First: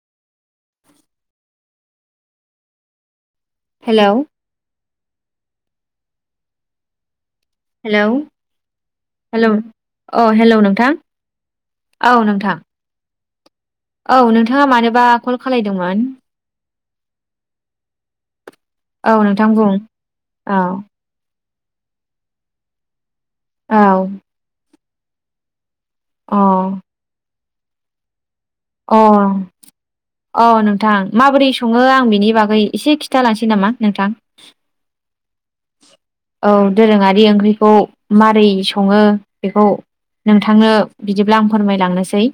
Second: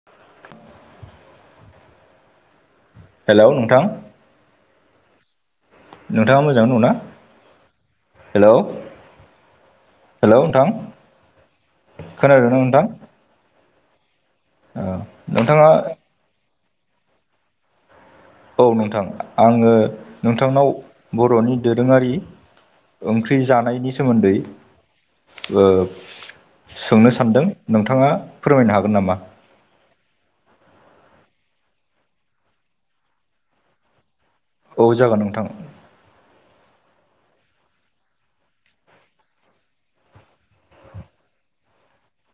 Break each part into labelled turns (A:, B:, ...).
A: [inaudible] हेल' नों
B: हेल'।
A: नोंथाङा मोजांयै दङ ना?
B: हेल'- हेल' अ हेल' नोंथां।
A: खोनादों ना नोंथां?
B: औ नोंथाङा मानोबा कल
A: नोंथां औ
B: खालायदोंमोन?
A: औ नोंथां आङो
B: औ
A: नोंथांनाव बर'नि दोरोङारि ओंख्रि
B: औ
A: जानायनि सोमोन्दै ओ
B: औ।
A: सोंनो सानदों नोंथाङा फोरमायनो हागोन
B: अ।
A: नामा
B: औ नोंथां माबोरै सङो आं बिनि बागै एसे खिन्थालांसै नामा नोंथां।
A: औ जागोन नोंथां।
B: औ दोरोङारि ओंख्रिखौ मारै सङो बेखौ नोंथांनो बिदिब्ला आं फोरमायलांनोसै।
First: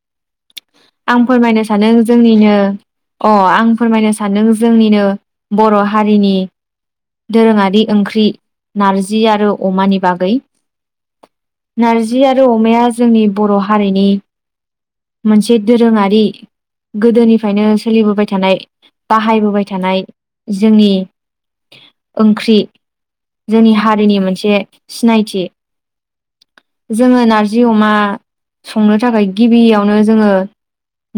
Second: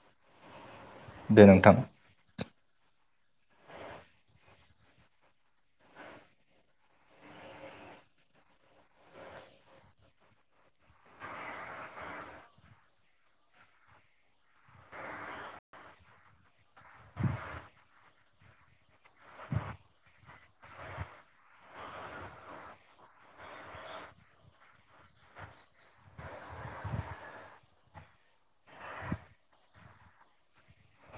A: [inaudible]
B: आं फोरमायनो
A: नोंथां
B: सानो जोंनिनो अ आं फोरमायनो सानदों जोंनिनो बर' हारिनि दोरोङारि ओंख्रि नारजि आरो अमानि बागै। नारजि आरो अमाया जोंनि बर' हारिनि मोनसे दोरोङारि गोदोनिफ्रायनो सोलिबोबाय थानाय बाहायबोबाय थानाय जोंनि ओंख्रि। जोंनि हारिनि मोनसे सिनायथि। जोङो नारजि अमा संनो थाखाय गिबियावनो जोङो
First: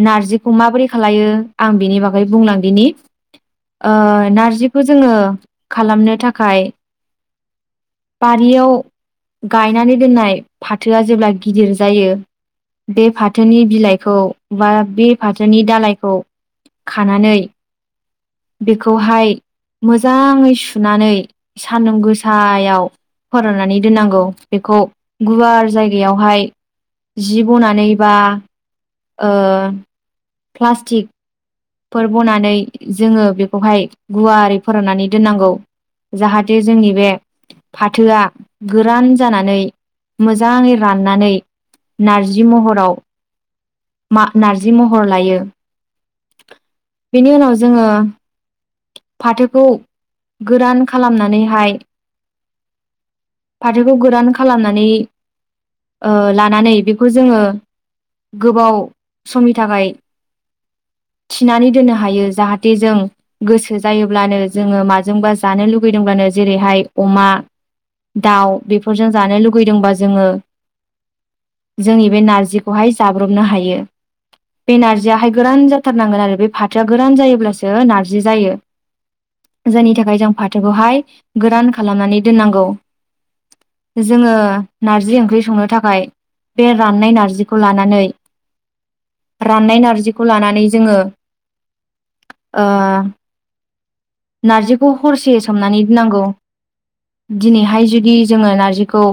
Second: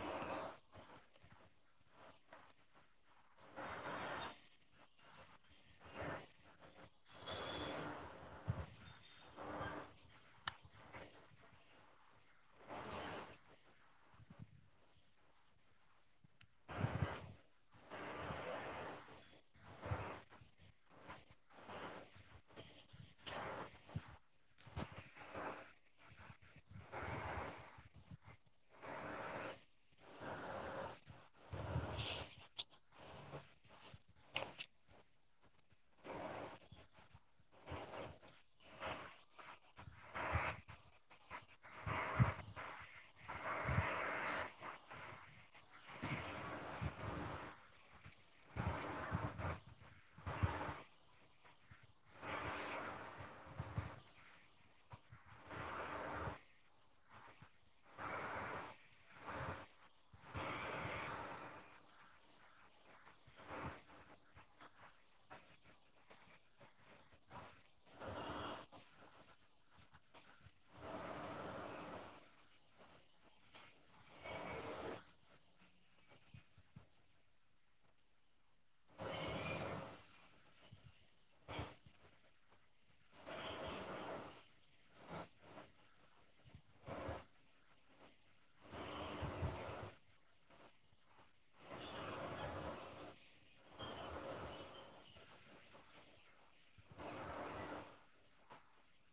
B: नारजिखौ माबोरै खालायो आं बिनि बागै बुंलांदिनि। ओ नारजिखौ जोङो खालामनो थाखाय बारियाव गायनानै दोननाय फाथोआ जेब्ला गिदिर जायो बे फाथोनि बिलाइखौ बा बे फाथोनि दालायखौ खानानै बेखौहाय मोजाङै सुनानै सान्दुं गोसायाव फोराननानै दोननांगौ बेखौ गुवार जायगायावहाय जि बनानैबा ओ प्लास्टिक फोर बनानै जोङो बेखौहाय गुवारै फोराननानै दोननांगौ। जाहाथे जोंनि बे फाथोआ गोरान जानानै मोजाङै राननानै नारजि महराव मा नारजि महर लायो बेनि उनाव जोङो फाथोखौ गोरान खालामनानैहाय फाथोखौ गोरान खालामनानै ओ लानानै बेखौ जोङो गोबाव समनि थाखाय थिनानै दोननो हायो जाहाथे जों गोसो जायोब्लानो जोङो माजोंबा जानो लुगैदोंब्लानो जेरैहाय अमा दाउ बेफोरजों जानो लुगैदोंबा जोङो जोंनि बे नारजिखौहाय जाब्रबनो हायो। बे नारजियाहाय गोरान जाथारनांगोन आरो बे फाथोआ गोरान जायोब्लासो नारजि जायो। जायनि थाखाय जों फाथोखौहाय गोरान खालामनानै दोननांगौ। जोङो नारजि ओंख्रि संनो थाखाय बे राननाय नारजिखौ लानानै राननाय नारजिखौ लानानै जोङो ओ नारजिखौ हरसे सोमनानै दोननांगौ दिनैहाय जुदि जोङो नारजिखौ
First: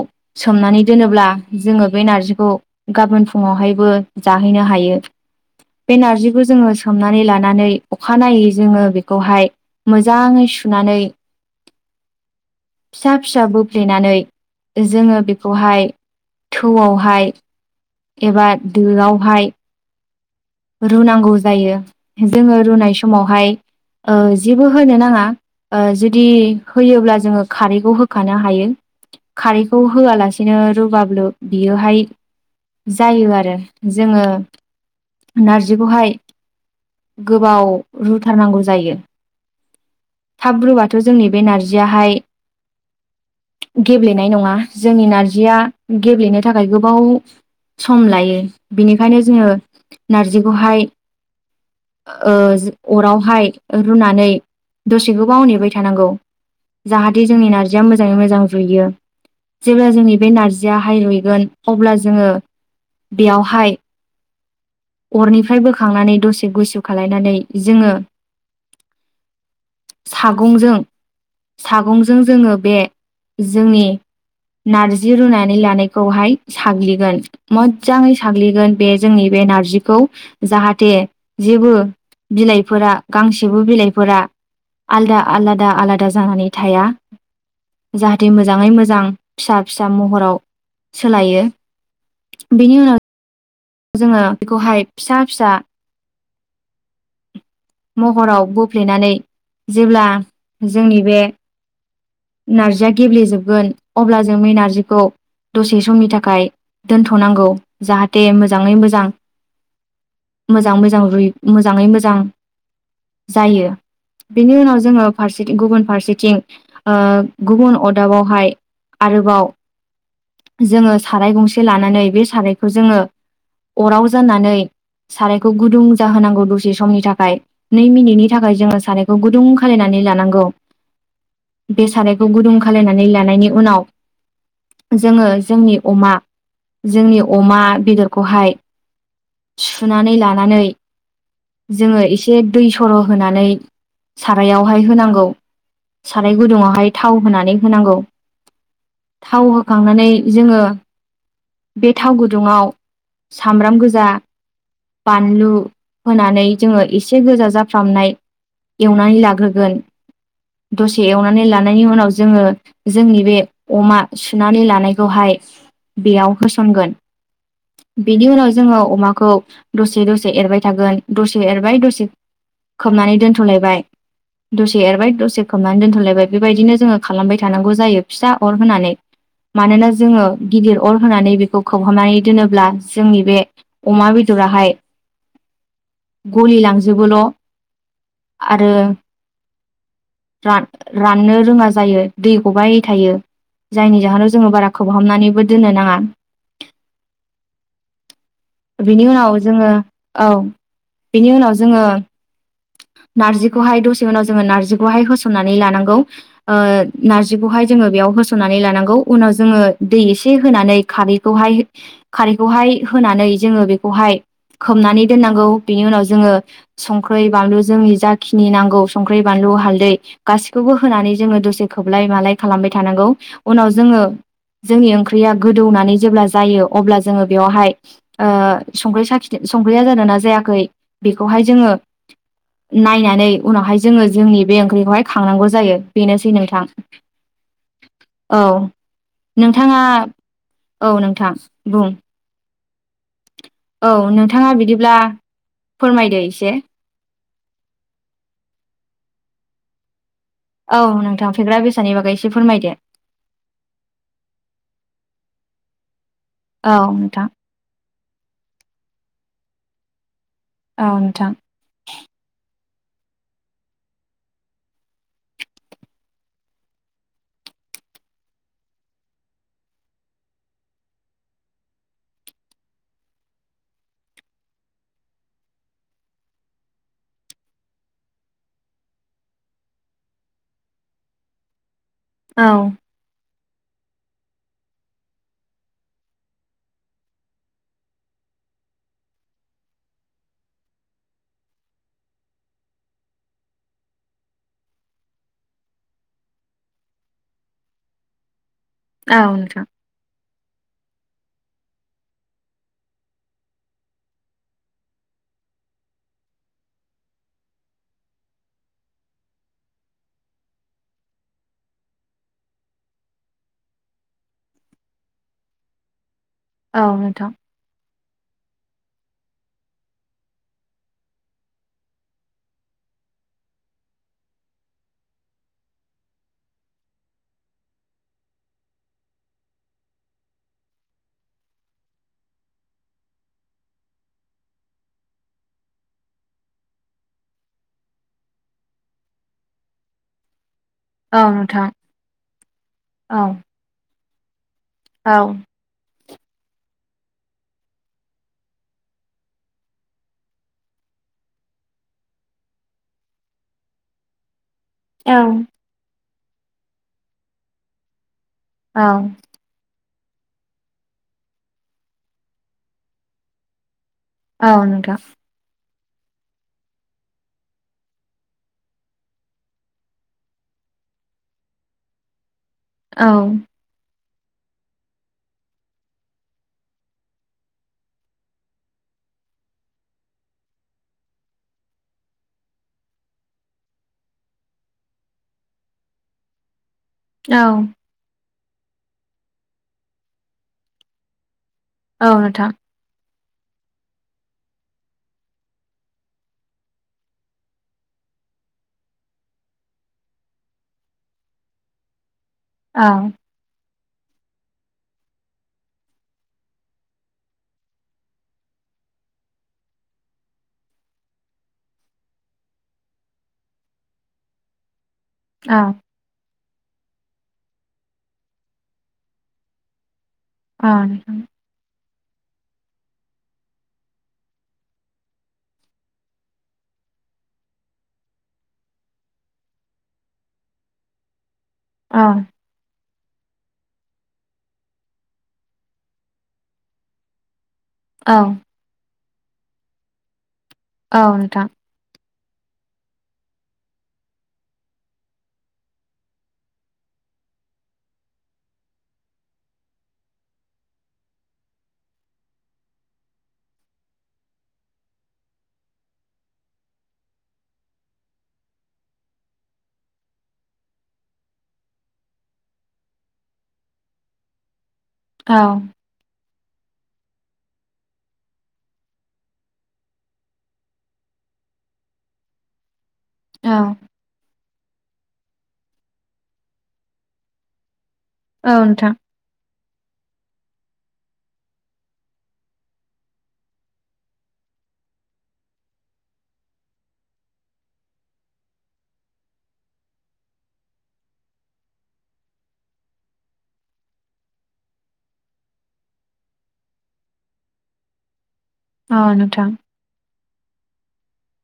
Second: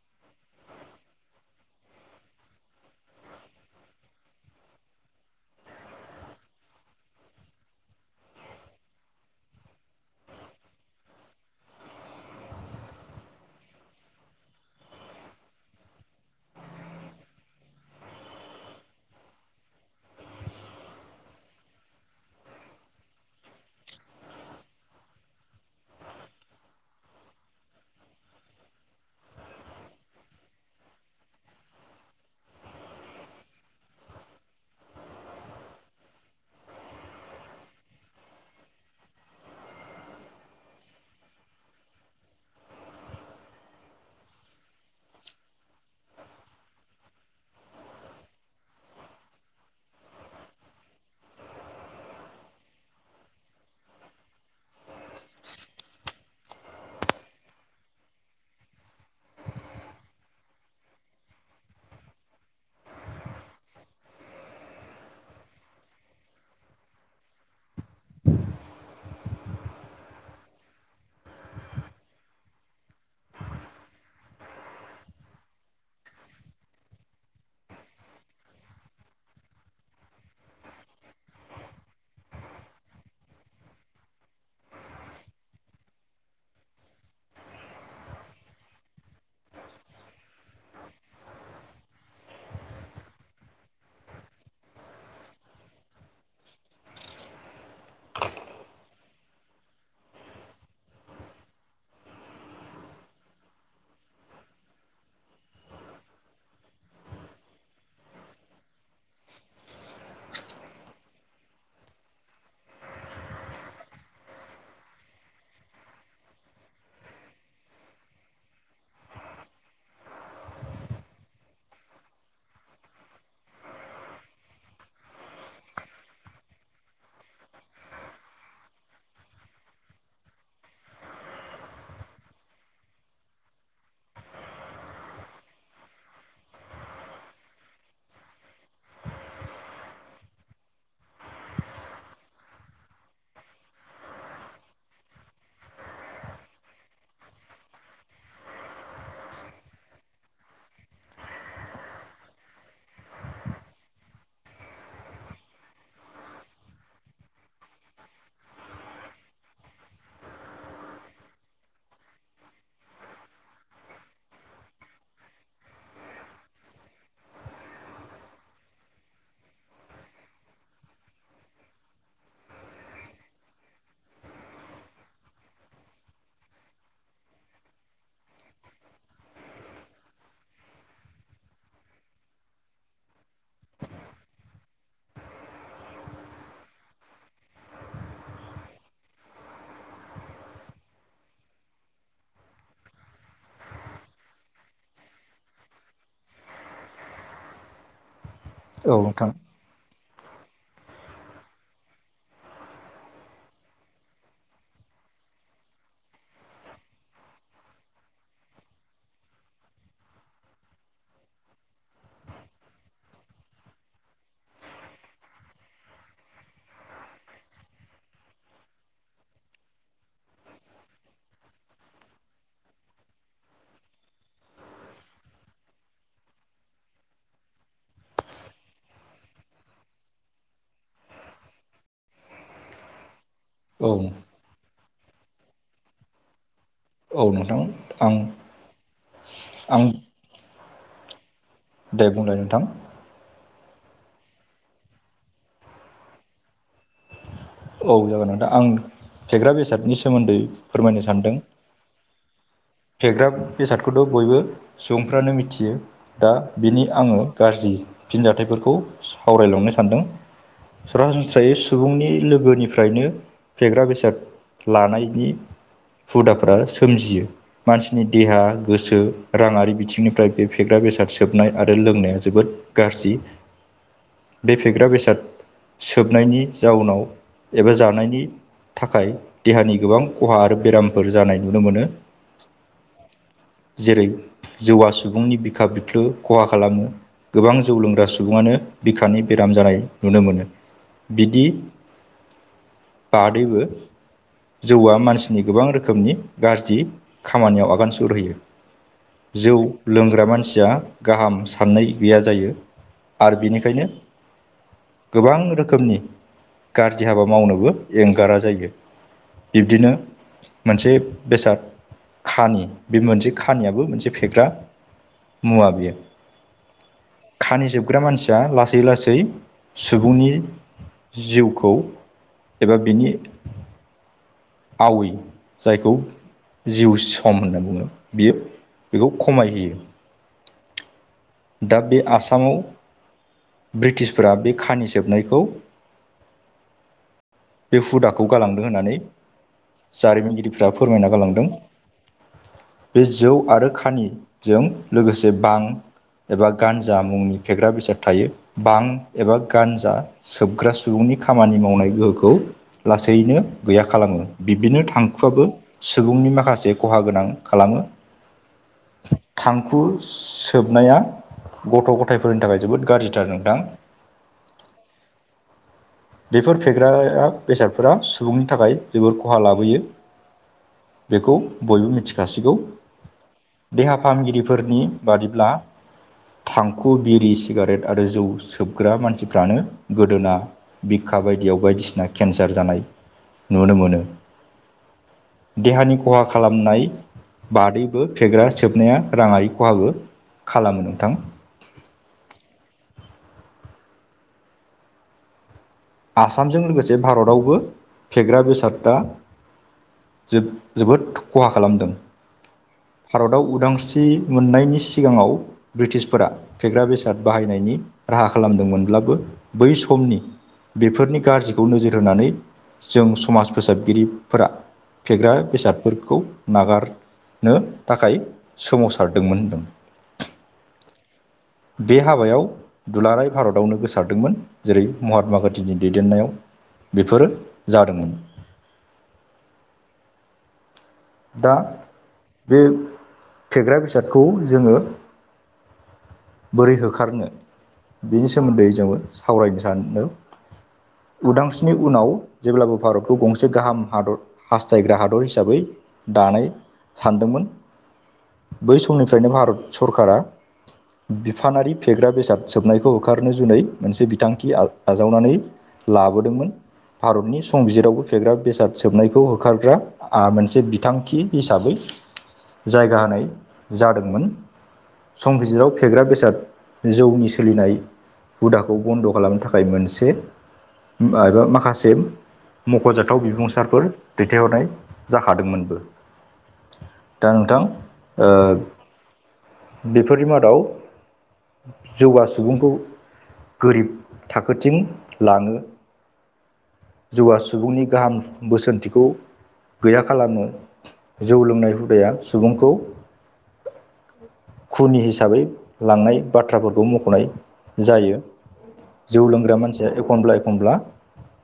B: सोमनानै दोनोब्ला जोङो बे नारजिखौ गाबोन फुङावहायबो जाहैनो हायो। बे नारजिखौ जोङो सोमनानै लानानै अखानायनायै जोङो बेखौहाय मोजाङै सुनानै
A: [inaudible]
B: फिसा फिसा बो फ्लेनानै जोङो बेखौहाय थौआव हाय एबा दोआव हाय रुनांगौ जायो जोङो रुनाय समावहाय ओ जेबो होनो नाङा। ओ जुदि होयोब्ला जोङो खारैखौ होखानो हायो। खारैखौ होआलासेनो रुब्लाबु बियोहाय जायो आरो जोङो नारजिखौहाय गोबाव रुथारनांगौ जायो। थाब रुबाथ' जोंनि बे नारजियाहाय गेब्लेनाय नङा जोंनि नारजिया गेब्लेनो थाखाय गोबाव सम लायो बिनिखायनो जोङो नारजिखौहाय ओ अरावहाय रुनानै दसे गोबाव नेबाय थानांगौ जाहाथे जोंनि नारजिया मोजाङै मोजां रुयो। जेब्ला जोंनि बे नारजियाहाय रुयगोन अब्ला जोङो बेयावहाय अरनिफ्राय बोखांनानै दसे गुसु खालायनानै जोङो। सागंजों सागंजों जोङो बे जोंनि नारजि रुनानै लानायखौहाय साग्लिगोन। मोजाङै साग्लिगोन बे जोंनि बे नारजिखौ जाहाथे जेबो बिलायफोरा गांसेबो बिलाइफोरा आलदा आलादा आलादा जानानै थाया। जाहाथे मोजाङै मोजां फिसा फिसा महराव सोलायो। बिनि उनाव जोङो बेखौहाय फिसा फिसा महराव बोफ्लेनानै जेब्ला जोंनि बे नारजिया गेब्लेे जोबगोन अब्ला जों बे नारजिखौ दसे समनि थाखाय दोनथ' नांगौ जाहाथे मोजाङै मोजां मोजां मोजां रुय मोजाङै मोजां जायो। बिनि उनाव जोङो फारसेथिं गुबुन फारसेथिं ओ गुबुन अदाबावहाय आरोबाव जोङो साराय गंसे लानानै बे सारायखौ जोङो अराव जानानै सारायखौ गुदुं जाहोनांगौ दसे समनि था खाय नै मिनिटनि थाखाय जोङो सारायखौ गुदुं खालायनानै लानांगौ। बे सारायखौ गुदुं खालायनानै लानायनि उनाव जोङो जोंनि अमा जोंनि अमा बेदरखौहाय सुनानै लानानै जोङो एसे दै सर' होनानै सारायावहाय होनांगौ। साराय गुदुङावहाय थाव होनानै होनांगौ। थाव होखांनानै जोङो बे थाव गुदुङाव सामब्राम गोजा बानलु होनानै जोङो एसे गोजा जाफ्रामनाय एवनानै लाग्रोगोन दसे एवनानै लानायनि उनाव जोङो। जोंनि बे अमा सुनानै लानायखौहाय बेयाव होसनगोन। बेनि उनाव जोङो अमाखौ दसे दसे एरबाय थागोन। दसे एरबाय दसे खोबनानै दोन्थ' लायबाय। दसे एरबाय दसे खोबनानै दोनथ' लायबाय बेबायदिनो जोङो खालामबाय थानांगौ जायो फिसा अर होनानै। मानोना जोङो गिदिर आर होनानै बेखौ खोबहाबनानै दोनोब्ला जोंनि बे अमा बेदराहाय गलि लांजोबोल' आरो रान-राननो रोङा जायो दै गबाय थायो। जायनि जाहोनाव जोङो बारा खोबहाबनानैबो दोननो नाङा।
A: औ
B: बेनि
A: नोंथां
B: उनाव जोङो। औ बेनि उनाव जोङो नारजिखौहाय दसे उनाव जोङो नारजिखौहाय होसननानै लानांगौ। ओ नारजिखौहाय जोङो बेयाव होसननानै लानांगौ। उनाव जोङो दै एसे होनानै खारैखौहाय खारैखौहाय होनानै जोङो बेखौहाय खोबनानै दोननांगौ बेनि उनाव जोङो। संख्रै, बानलु जोंनि जा खिनि नांगौ संख्रै, बानलु, हालदै गासैखौबो होनानै जोङो दसे खोबलाय मालाय खालामबाय थानांगौ उनाव जोङो जोंनि ओंख्रिया गोदौनानै जेब्ला जायो अब्ला जोङो बेवहाय ओ संख्रै साखिदो संख्रैया जादों ना जायाखै बेखौहाय जोङो नायनानै उनावहाय
A: औ
B: जोङो जोंनि बे ओंख्रिखौहाय खांनांगौ जायो बेनोसै नोंथां
A: औ नोंथां आं
B: औ नोंथाङा
A: आं
B: औ नोंथां बुं
A: दे बुंलाय नोंथां
B: औ नोंथाङा बिदिब्ला फोरमायदो एसे।
A: औ जागोन नोथां आं फेग्रा बेसादनि सोमोन्दै
B: औ
A: फोरमायनो
B: नोंथां
A: सानदों
B: फेग्रा बेसादनि बागै एसे फोरमायदो।
A: फेग्रा बेसादखौथ' बयबो सुबुंफ्रानो मिथियो दा
B: औ
A: बिनि आङो
B: नोंथां
A: गाज्रि फिनजाथाइफोरखौ सावरायलांनो सानदों
B: औ नोंथां
A: सरासनस्रायै सु सुबुंनि लोगोनिफ्रायनो फेग्रा बेसाद लानायनि हुदाफ्रा सोमजियो मानसिनि देहा गोसो राङारि बिथिंनिफ्राय बे फेग्रा बेसाद सोबनाय आरो लोंनाया जोबोद गाज्रि बे फेग्रा बेसाद सोबनायनि जाउनाव एबा जानायनि थाखाय देहानि गोबां खहा आरो बेरामफोर जानाय नुनो मोनो।
B: औ।
A: जेरै जौवा सुबुंनि बिखा बिख्लो खहा खालामो। गोबां जौ लोंग्रा सुबुङानो बिखानि बेराम जानाय नुनो मोनो बिदि। बादैबो जौआ मानसिनि गोबां रोखोमनि गाज्रि खामानियाव आगान सुरहैयो।
B: औ
A: जौ
B: नोंथां
A: लोंग्रा मानसिया गाहाम साननाय गैया जायो आरो बिनिखायनो गोबां रोखोमनि गाज्रि हाबा मावनोबो एंगारा जायो बिब्दिनो मोनसे बेसाद खानि बे मोनसे खानियाबो मोनसे फेग्रा मुवा बेयो
B: औ नोंथां।
A: खानि जोबग्रा मानसिया लासै-लासै सुबुंनि जिउ खौ एबा बिनि आवै जायखौ जिउ सम होनना बुङो बियो बेखौ खमायहोयो दा बे आसामाव ब्रिटिशफोरा बे खानि सोबनायखौ बे हुदाखौ गालांदों होननानै जारिमिनगिरि फ्रा फोरमायना
B: औ
A: गालांदों
B: नोंथां
A: बे
B: औ
A: जौ आरो खानि जों
B: औ
A: लोगोसे बां एबा गानजा मुंनि फेग्रा बेसाद थायो बां एबा गानजा सोबग्रा सुबुंनि खामानि मावनाय गोहोखौ खौ लासैनो गैया खालामो बिब्दिनो
B: औ
A: थांखुआबो सुबुंनि माखासे खहा गोनां खालामो
B: औ।
A: थांखु सोबनाया गथ' गथायफोरनि थाखाय जोबोद गाज्रिथार नोंथां।
B: औ नोंथां।
A: बेफोर फेग्राया बेसादफोरा सुबुंनि थाखाय जोबोर खहा लाबोयो। बेखौ बयबो मिथिखासिगौ।
B: औ।
A: देहा फाहामगिरिफोरनि बादिब्ला। थांखु बिरि सिगारेट आरो जौ सोबग्रा मानसिफ्रानो गोदोना। बिखा बायदियाव बायदिसिना केन्सार जानाय नुनो मोनो। देहानि खहा खालामनाय।
B: औ
A: बादैबो फेग्रा सोबनाया राङारि खहाबो खालामो नोंथां।
B: औ नोंथां।
A: आसामजों लोगोसे भारतावबो फेग्रा बेसादा। जोब जोबोद खहा खालामदों
B: ओं
A: भारताव उदांस्रि मोननायनि सिगाङाव ब्रिटिशफोरा फेग्रा बेसाद बाहायनायनि राहा खालामदोंमोनब्लाबो बै समनि बेफोरनि गाज्रिखौ नोजोर होनानै जों समाज फोसाबगिरिफोरा फेग्रा
B: औ
A: बेसादफोरखौ नागारनो थाखाय सोमावसारदोंमोन होनदों
B: आह
A: बे हाबायाव दुलाराय भारतावनो गोसारदोंमोन जेरै महात्मा गान्धीनि दैदेननायाव बेफोरो जादोंमोन दा
B: आह
A: बे फेग्रा बेसादखौ जोङो बोरै होखारनो
B: औ
A: बेनि सोमोन्दै जोङो सावरायनो सानदों
B: औ नोंथां
A: उदांस्रि उनाव भारतखौ गंसे गाहाम हादर हास्थायग्रा हादर हिसाबै दानाय सानदोंमोन बै समनिफ्रायनो भारत सरकारा बिफानारि फेग्रा बेसाद सोबनायखौ होखारनो जुनै मोनसे बिथांखि आजा आजावनानै लाबोदोंमोन भारतनि संबिजिरावबो फेग्रा बेसाद सोबनायखौ होखारग्रा आ मोनसे बिथांखि हिसाबै जायगा होनाय जादोंमोन
B: औ
A: संबिजतआव फेग्रा बेसाद जौनि सोलिनाय हुदाखौ बन्द' खालामनो थाखाय मोनसे एबा माखासे मख'जाथाव
B: औ
A: बिबुंसारफोर दैथायहरनाय जाखादोंमोनबो दा नोंथां
B: औ नोंथां
A: ओ बेफोरनि मादाव जौगा सुबुंखौ गोरिब थाखोथिं लाङो जौवआ सुबुंनि गाहाम बोसोनथिखौ गैया खालामो जौ लोंनाय हुदाया सुबुंखौ खुनि हिसाबै लांनाय बाथ्राफोरखौ मख'नाय जायो
B: औ
A: जौ
B: नोंथां
A: लोंग्रा मानसिया एखनब्ला एखनब्ला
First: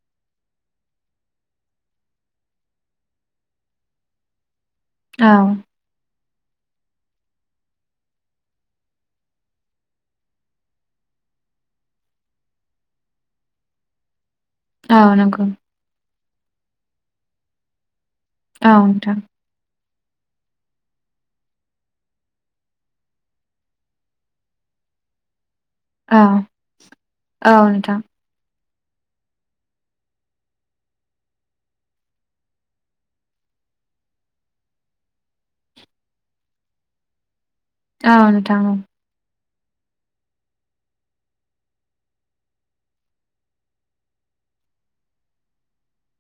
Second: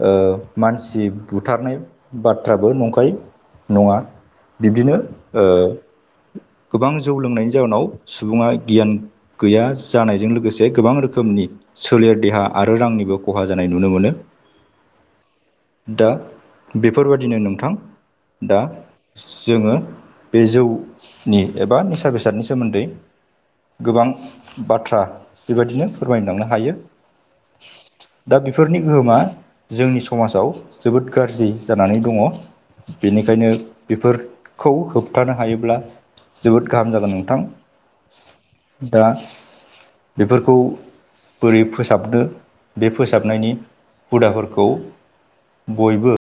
A: ओ मानसि बुथारनाय बाथ्राबो नंखाय नङा बिब्दिनो
B: औ
A: ओ गोबां जौ लोंनायनि जााहोनाव सुबुङा गियान गैया जानायजों लोगोसे गोबां रोखोमनि सोलेर देहा आरो रांनिबो खहा जानाय नुनो मोनो
B: औ नंगौ
A: दा बेफोरबादिनो नोंथां दा
B: औ नोंथां
A: जोङो बे जौनि एबा निसा बेसादनि सोमोन्दै गोबां बाथ्रा बेबायदिनो
B: औ
A: फोरमायलांनो हायो।
B: औ नोंथां
A: दा बेफोरनि गोहोमा जोंनि समाजाव जोबोद गाज्रि जानानै दङ। बेनिखायनो बेफोरखौ होबथानो हायोब्ला जोबोद गाहाम जागोन नोंथां।
B: औ नोंथां औ
A: दा बेफोरखौ बोरै फोसाबनो बे फोसाबनायनि हुदाफोरखौ बयबो